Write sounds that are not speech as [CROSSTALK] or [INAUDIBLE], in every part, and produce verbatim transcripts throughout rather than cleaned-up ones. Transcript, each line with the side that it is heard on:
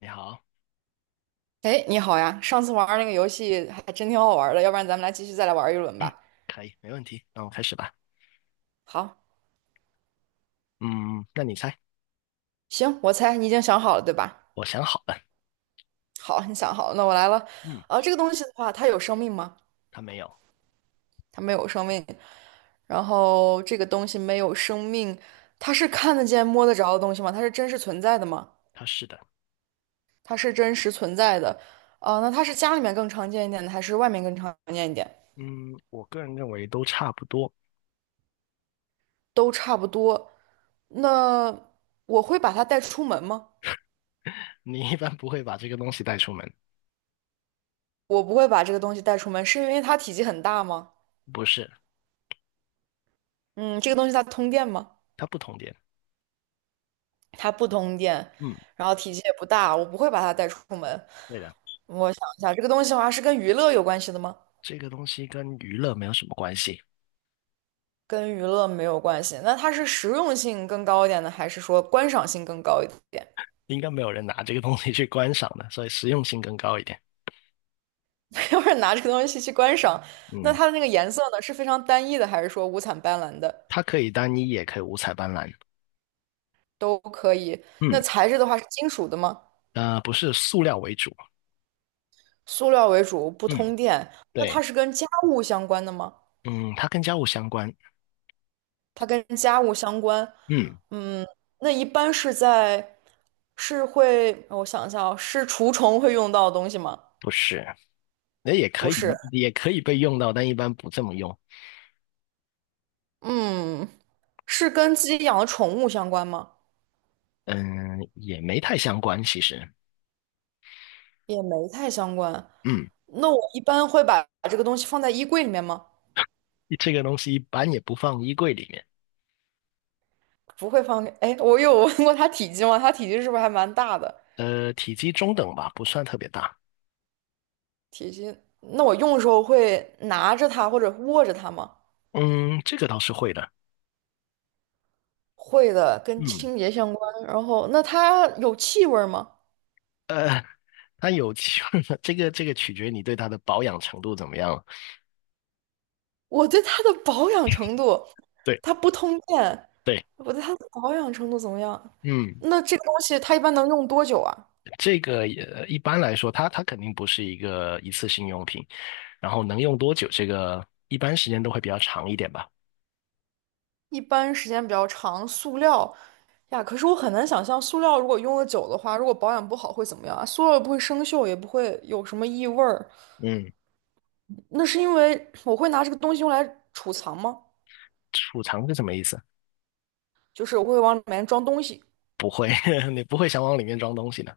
left: 你好，
right: 哎，你好呀！上次玩儿那个游戏还真挺好玩儿的，要不然咱们来继续再来玩儿一
left: [CLEARS THROAT]
right: 轮
left: 嗯，
right: 吧。
left: 可以，没问题，那我们开始吧。
right: 好，
left: 嗯，那你猜，
right: 行，我猜你已经想好了，对吧？
left: 我想好了。
right: 好，你想好了，那我来了。
left: 嗯，
right: 啊，这个东西的话，它有生命吗？
left: 他没有，
right: 它没有生命。然后这个东西没有生命，它是看得见、摸得着的东西吗？它是真实存在的吗？
left: 他是的。
right: 它是真实存在的。啊，那它是家里面更常见一点的，还是外面更常见一点？
left: 嗯，我个人认为都差不多。
right: 都差不多。那我会把它带出门吗？
left: 你一般不会把这个东西带出门，
right: 我不会把这个东西带出门，是因为它体积很大吗？
left: 不是，
right: 嗯，这个东西它通电吗？
left: 它不同点。
right: 它不通电，
left: 嗯，
right: 然后体积也不大，我不会把它带出门。
left: 对的，
right: 我想一下，这个东西的话是跟娱乐有关系的吗？
left: 这个东西跟娱乐没有什么关系，
right: 跟娱乐没有关系，那它是实用性更高一点呢？还是说观赏性更高一点？
left: 应该没有人拿这个东西去观赏的，所以实用性更高一点。
right: [LAUGHS] 要是拿这个东西去观赏，那
left: 嗯，
right: 它的那个颜色呢，是非常单一的，还是说五彩斑斓的
left: 它可以单一，也可以五彩斑斓。
right: 都可以？
left: 嗯，
right: 那材质的话是金属的吗？
left: 呃，不是塑料为主。
right: 塑料为主，不
left: 嗯，
right: 通电，那它
left: 对，
right: 是跟家务相关的吗？
left: 嗯，它跟家务相关。
right: 它跟家务相关。
left: 嗯，
right: 嗯，那一般是在，是会，我想一下哦，是除虫会用到的东西吗？
left: 不是。那也可
right: 不是，
left: 以，也可以被用到，但一般不这么用。
right: 嗯，是跟自己养的宠物相关吗？
left: 嗯，也没太相关，其实。
right: 也没太相关。
left: 嗯，
right: 那我一般会把这个东西放在衣柜里面吗？
left: 这个东西一般也不放衣柜里面。
right: 不会放给。哎，我有问过它体积吗？它体积是不是还蛮大的？
left: 呃，体积中等吧，不算特别大。
right: 体积，那我用的时候会拿着它或者握着它吗？
left: 嗯，这个倒是会的。
right: 会的，跟
left: 嗯，
right: 清洁相关。然后，那它有气味儿吗？
left: 呃，它有 [LAUGHS] 这个这个取决你对它的保养程度怎么样了。
right: 我对它的保养程度，
left: 对
right: 它不通电，
left: 对，
right: 我对它的保养程度怎么样？
left: 嗯，
right: 那这个东西它一般能用多久啊？
left: 这个也一般来说，它它肯定不是一个一次性用品，然后能用多久，这个一般时间都会比较长一点吧。
right: 一般时间比较长，塑料呀，可是我很难想象塑料如果用的久的话，如果保养不好会怎么样啊？塑料也不会生锈，也不会有什么异味儿。
left: 嗯，
right: 那是因为我会拿这个东西用来储藏吗？
left: 储藏是什么意思？
right: 就是我会往里面装东西。
left: 不会，[LAUGHS] 你不会想往里面装东西的。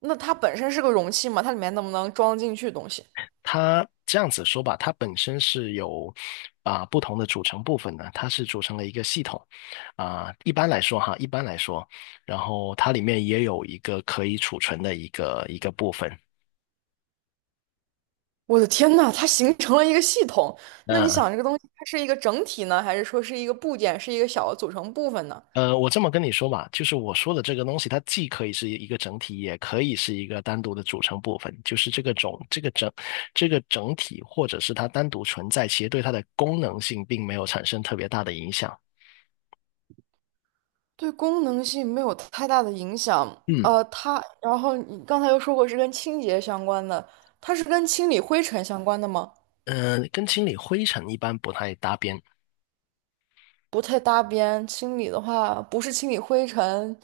right: 那它本身是个容器嘛，它里面能不能装得进去东西？
left: 它这样子说吧，它本身是有啊、不同的组成部分的，它是组成了一个系统啊、一般来说哈，一般来说，然后它里面也有一个可以储存的一个一个部分。
right: 我的天呐，它形成了一个系统。那你
left: 那
right: 想，这个东西它是一个整体呢，还是说是一个部件，是一个小的组成部分呢？
left: 呃，我这么跟你说吧，就是我说的这个东西，它既可以是一个整体，也可以是一个单独的组成部分。就是这个种这个整这个整体，或者是它单独存在，其实对它的功能性并没有产生特别大的影响。
right: 对功能性没有太大的影响。
left: 嗯。
right: 呃，它，然后你刚才又说过是跟清洁相关的，它是跟清理灰尘相关的吗？
left: 嗯、跟清理灰尘一般不太搭边，
right: 不太搭边。清理的话，不是清理灰尘，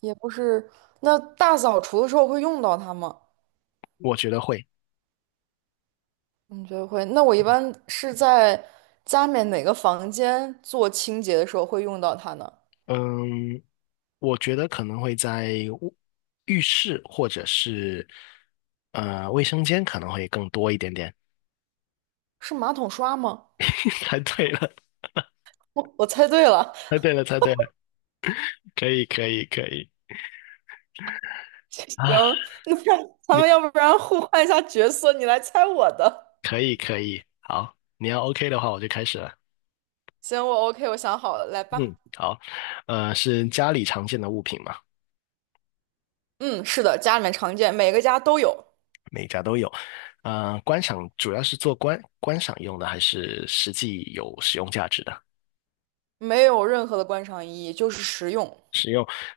right: 也不是。那大扫除的时候会用到它吗？
left: 我觉得会。
right: 你觉得会？那我一般是在家里面哪个房间做清洁的时候会用到它呢？
left: 嗯，我觉得可能会在卧浴室或者是呃卫生间可能会更多一点点。
right: 是马桶刷吗？
left: [LAUGHS] 猜对了，
right: 我我猜对了，
left: 猜对了，猜对了，可以，可以，可以
right: [LAUGHS]
left: 啊，
right: 行，那咱们要不然互换一下角色，你来猜我的。
left: 可以，可以。好，你要 OK 的话，我就开始了。
right: 行，我 OK，我想好了，来
left: 嗯，
right: 吧。
left: 好，呃，是家里常见的物品嘛，
right: 嗯，是的，家里面常见，每个家都有，
left: 每家都有。呃，观赏主要是做观观赏用的，还是实际有使用价值的？
right: 没有任何的观赏意义，就是实用。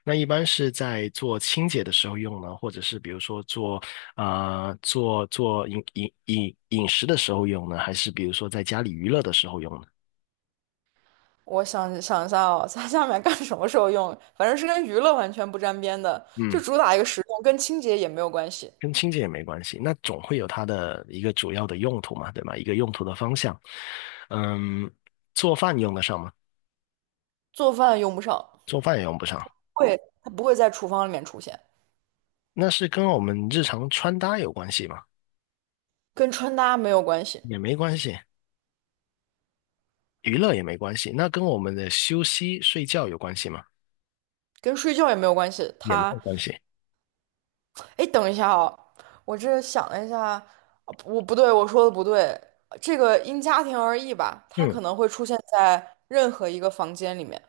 left: 那一般是在做清洁的时候用呢，或者是比如说做啊、做做饮饮饮饮食的时候用呢，还是比如说在家里娱乐的时候用呢？
right: 我想想一下哦，在下面干什么时候用？反正是跟娱乐完全不沾边的，就
left: 嗯，
right: 主打一个实用，跟清洁也没有关系。
left: 跟清洁也没关系，那总会有它的一个主要的用途嘛，对吧？一个用途的方向。嗯，做饭用得上吗？
right: 做饭用不上，
left: 做饭也用不上，
right: 会，它不会在厨房里面出现，
left: 那是跟我们日常穿搭有关系吗？
right: 跟穿搭没有关系，
left: 也没关系，娱乐也没关系，那跟我们的休息睡觉有关系吗？
right: 跟睡觉也没有关系，
left: 也没
right: 它
left: 有关系。
right: 哎，等一下哦，我这想了一下，呃我不对，我说的不对。这个因家庭而异吧，它
left: 嗯。
right: 可能会出现在任何一个房间里面，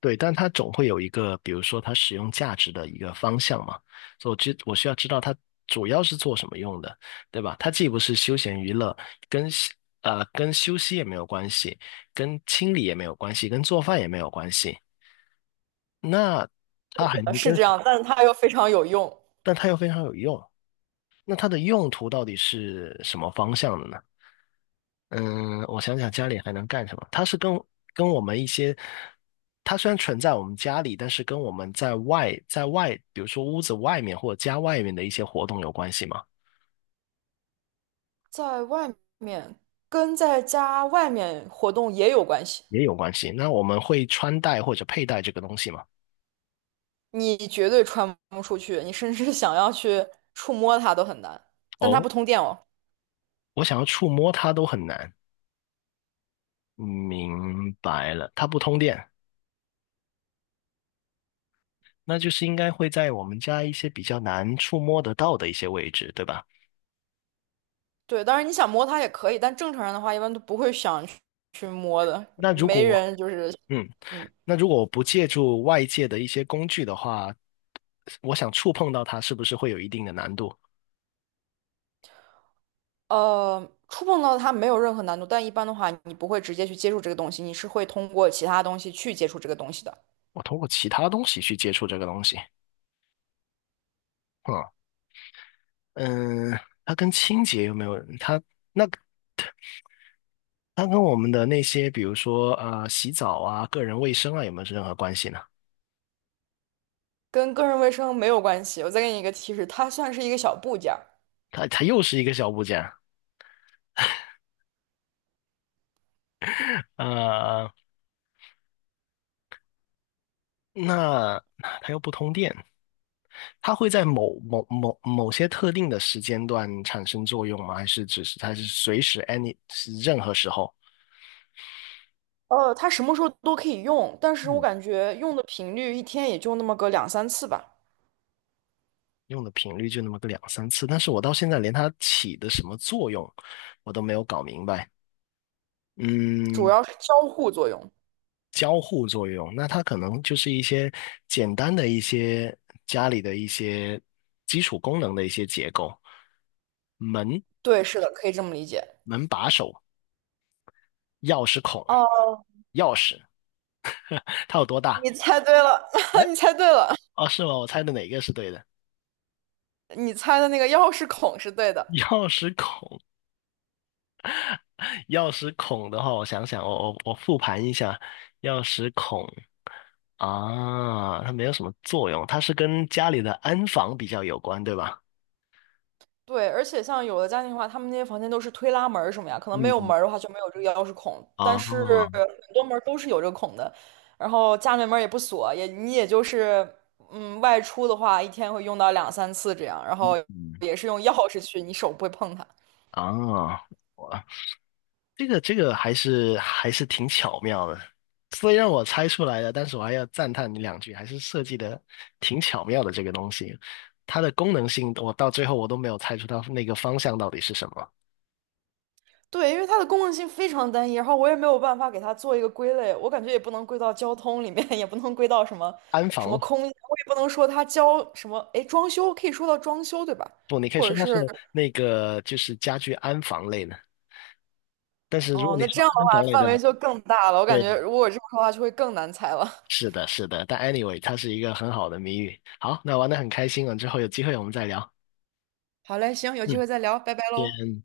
left: 对，但它总会有一个，比如说它使用价值的一个方向嘛，所以我知我需要知道它主要是做什么用的，对吧？它既不是休闲娱乐，跟休呃跟休息也没有关系，跟清理也没有关系，跟做饭也没有关系。那它还
right: 呃
left: 能
right: 是
left: 跟，
right: 这样，但是它又非常有用，
left: 但它又非常有用。那它的用途到底是什么方向的呢？嗯，我想想家里还能干什么？它是跟跟我们一些，它虽然存在我们家里，但是跟我们在外在外，比如说屋子外面或者家外面的一些活动有关系吗？
right: 在外面跟在家外面活动也有关系。
left: 也有关系。那我们会穿戴或者佩戴这个东西吗？
right: 你绝对穿不出去，你甚至想要去触摸它都很难，但它
left: 哦，
right: 不通电哦。
left: 我想要触摸它都很难。明白了，它不通电，那就是应该会在我们家一些比较难触摸得到的一些位置，对吧？
right: 对，当然你想摸它也可以，但正常人的话一般都不会想去去摸的，
left: 那如
right: 没
left: 果，
right: 人就是。
left: 嗯。
right: 嗯。
left: 那如果我不借助外界的一些工具的话，我想触碰到它，是不是会有一定的难度？
right: 呃，触碰到它没有任何难度，但一般的话，你不会直接去接触这个东西，你是会通过其他东西去接触这个东西的，
left: 我通过其他东西去接触这个东西，啊，嗯，它跟清洁有没有？它那它跟我们的那些，比如说呃，洗澡啊、个人卫生啊，有没有任何关系呢？
right: 跟个人卫生没有关系。我再给你一个提示，它算是一个小部件儿，
left: 它它又是一个小部件，呃，那它又不通电，它会在某某某某些特定的时间段产生作用吗？还是只是它是随时 any 是任何时候？
right: 呃，它什么时候都可以用，但是我
left: 嗯，
right: 感觉用的频率一天也就那么个两三次吧，
left: 用的频率就那么个两三次，但是我到现在连它起的什么作用，我都没有搞明白。
right: 主
left: 嗯，
right: 要是交互作用。
left: 交互作用，那它可能就是一些简单的一些家里的一些基础功能的一些结构，门、
right: 对，是的，可以这么理解。
left: 门把手、钥匙孔、
right: 哦，
left: 钥匙，它有多大？
right: 你猜对了，[LAUGHS] 你猜对了，
left: 哦，是吗？我猜的哪个是对的？
right: [LAUGHS] 你猜的那个钥匙孔是对的。
left: 钥匙孔，钥匙孔的话，我想想，我我我复盘一下，钥匙孔。啊，它没有什么作用，它是跟家里的安防比较有关，对吧？
right: 对，而且像有的家庭的话，他们那些房间都是推拉门儿什么呀，可能没有
left: 嗯，
right: 门儿的话就没有这个钥匙孔，
left: 啊
right: 但是很多门儿都是有这个孔的，然后家里门儿也不锁，也你也就是嗯外出的话，一天会用到两三次这样，然后也是用钥匙去，你手不会碰它。
left: 哦，哇，这个这个还是还是挺巧妙的，虽然我猜出来了，但是我还要赞叹你两句，还是设计的挺巧妙的这个东西，它的功能性我到最后我都没有猜出它那个方向到底是什么，
right: 对，因为它的功能性非常单一，然后我也没有办法给它做一个归类，我感觉也不能归到交通里面，[LAUGHS] 也不能归到什么
left: 安
right: 什么
left: 防
right: 空间我也不能说它交什么，哎，装修可以说到装修对吧？
left: 不，你可以
right: 或
left: 说
right: 者
left: 它是
right: 是。
left: 那个就是家居安防类的，但是如果
right: 哦，
left: 你
right: 那这
left: 说
right: 样的
left: 安防
right: 话
left: 类
right: 范
left: 的，
right: 围就更大了，我感
left: 对
right: 觉如果我这么说的话就会更难猜了。[LAUGHS]
left: 是的，是的，但 anyway,它是一个很好的谜语。好，那玩的很开心了，之后有机会我们再聊。
right: 好嘞，行，有机会再聊，拜拜喽。
left: 嗯，先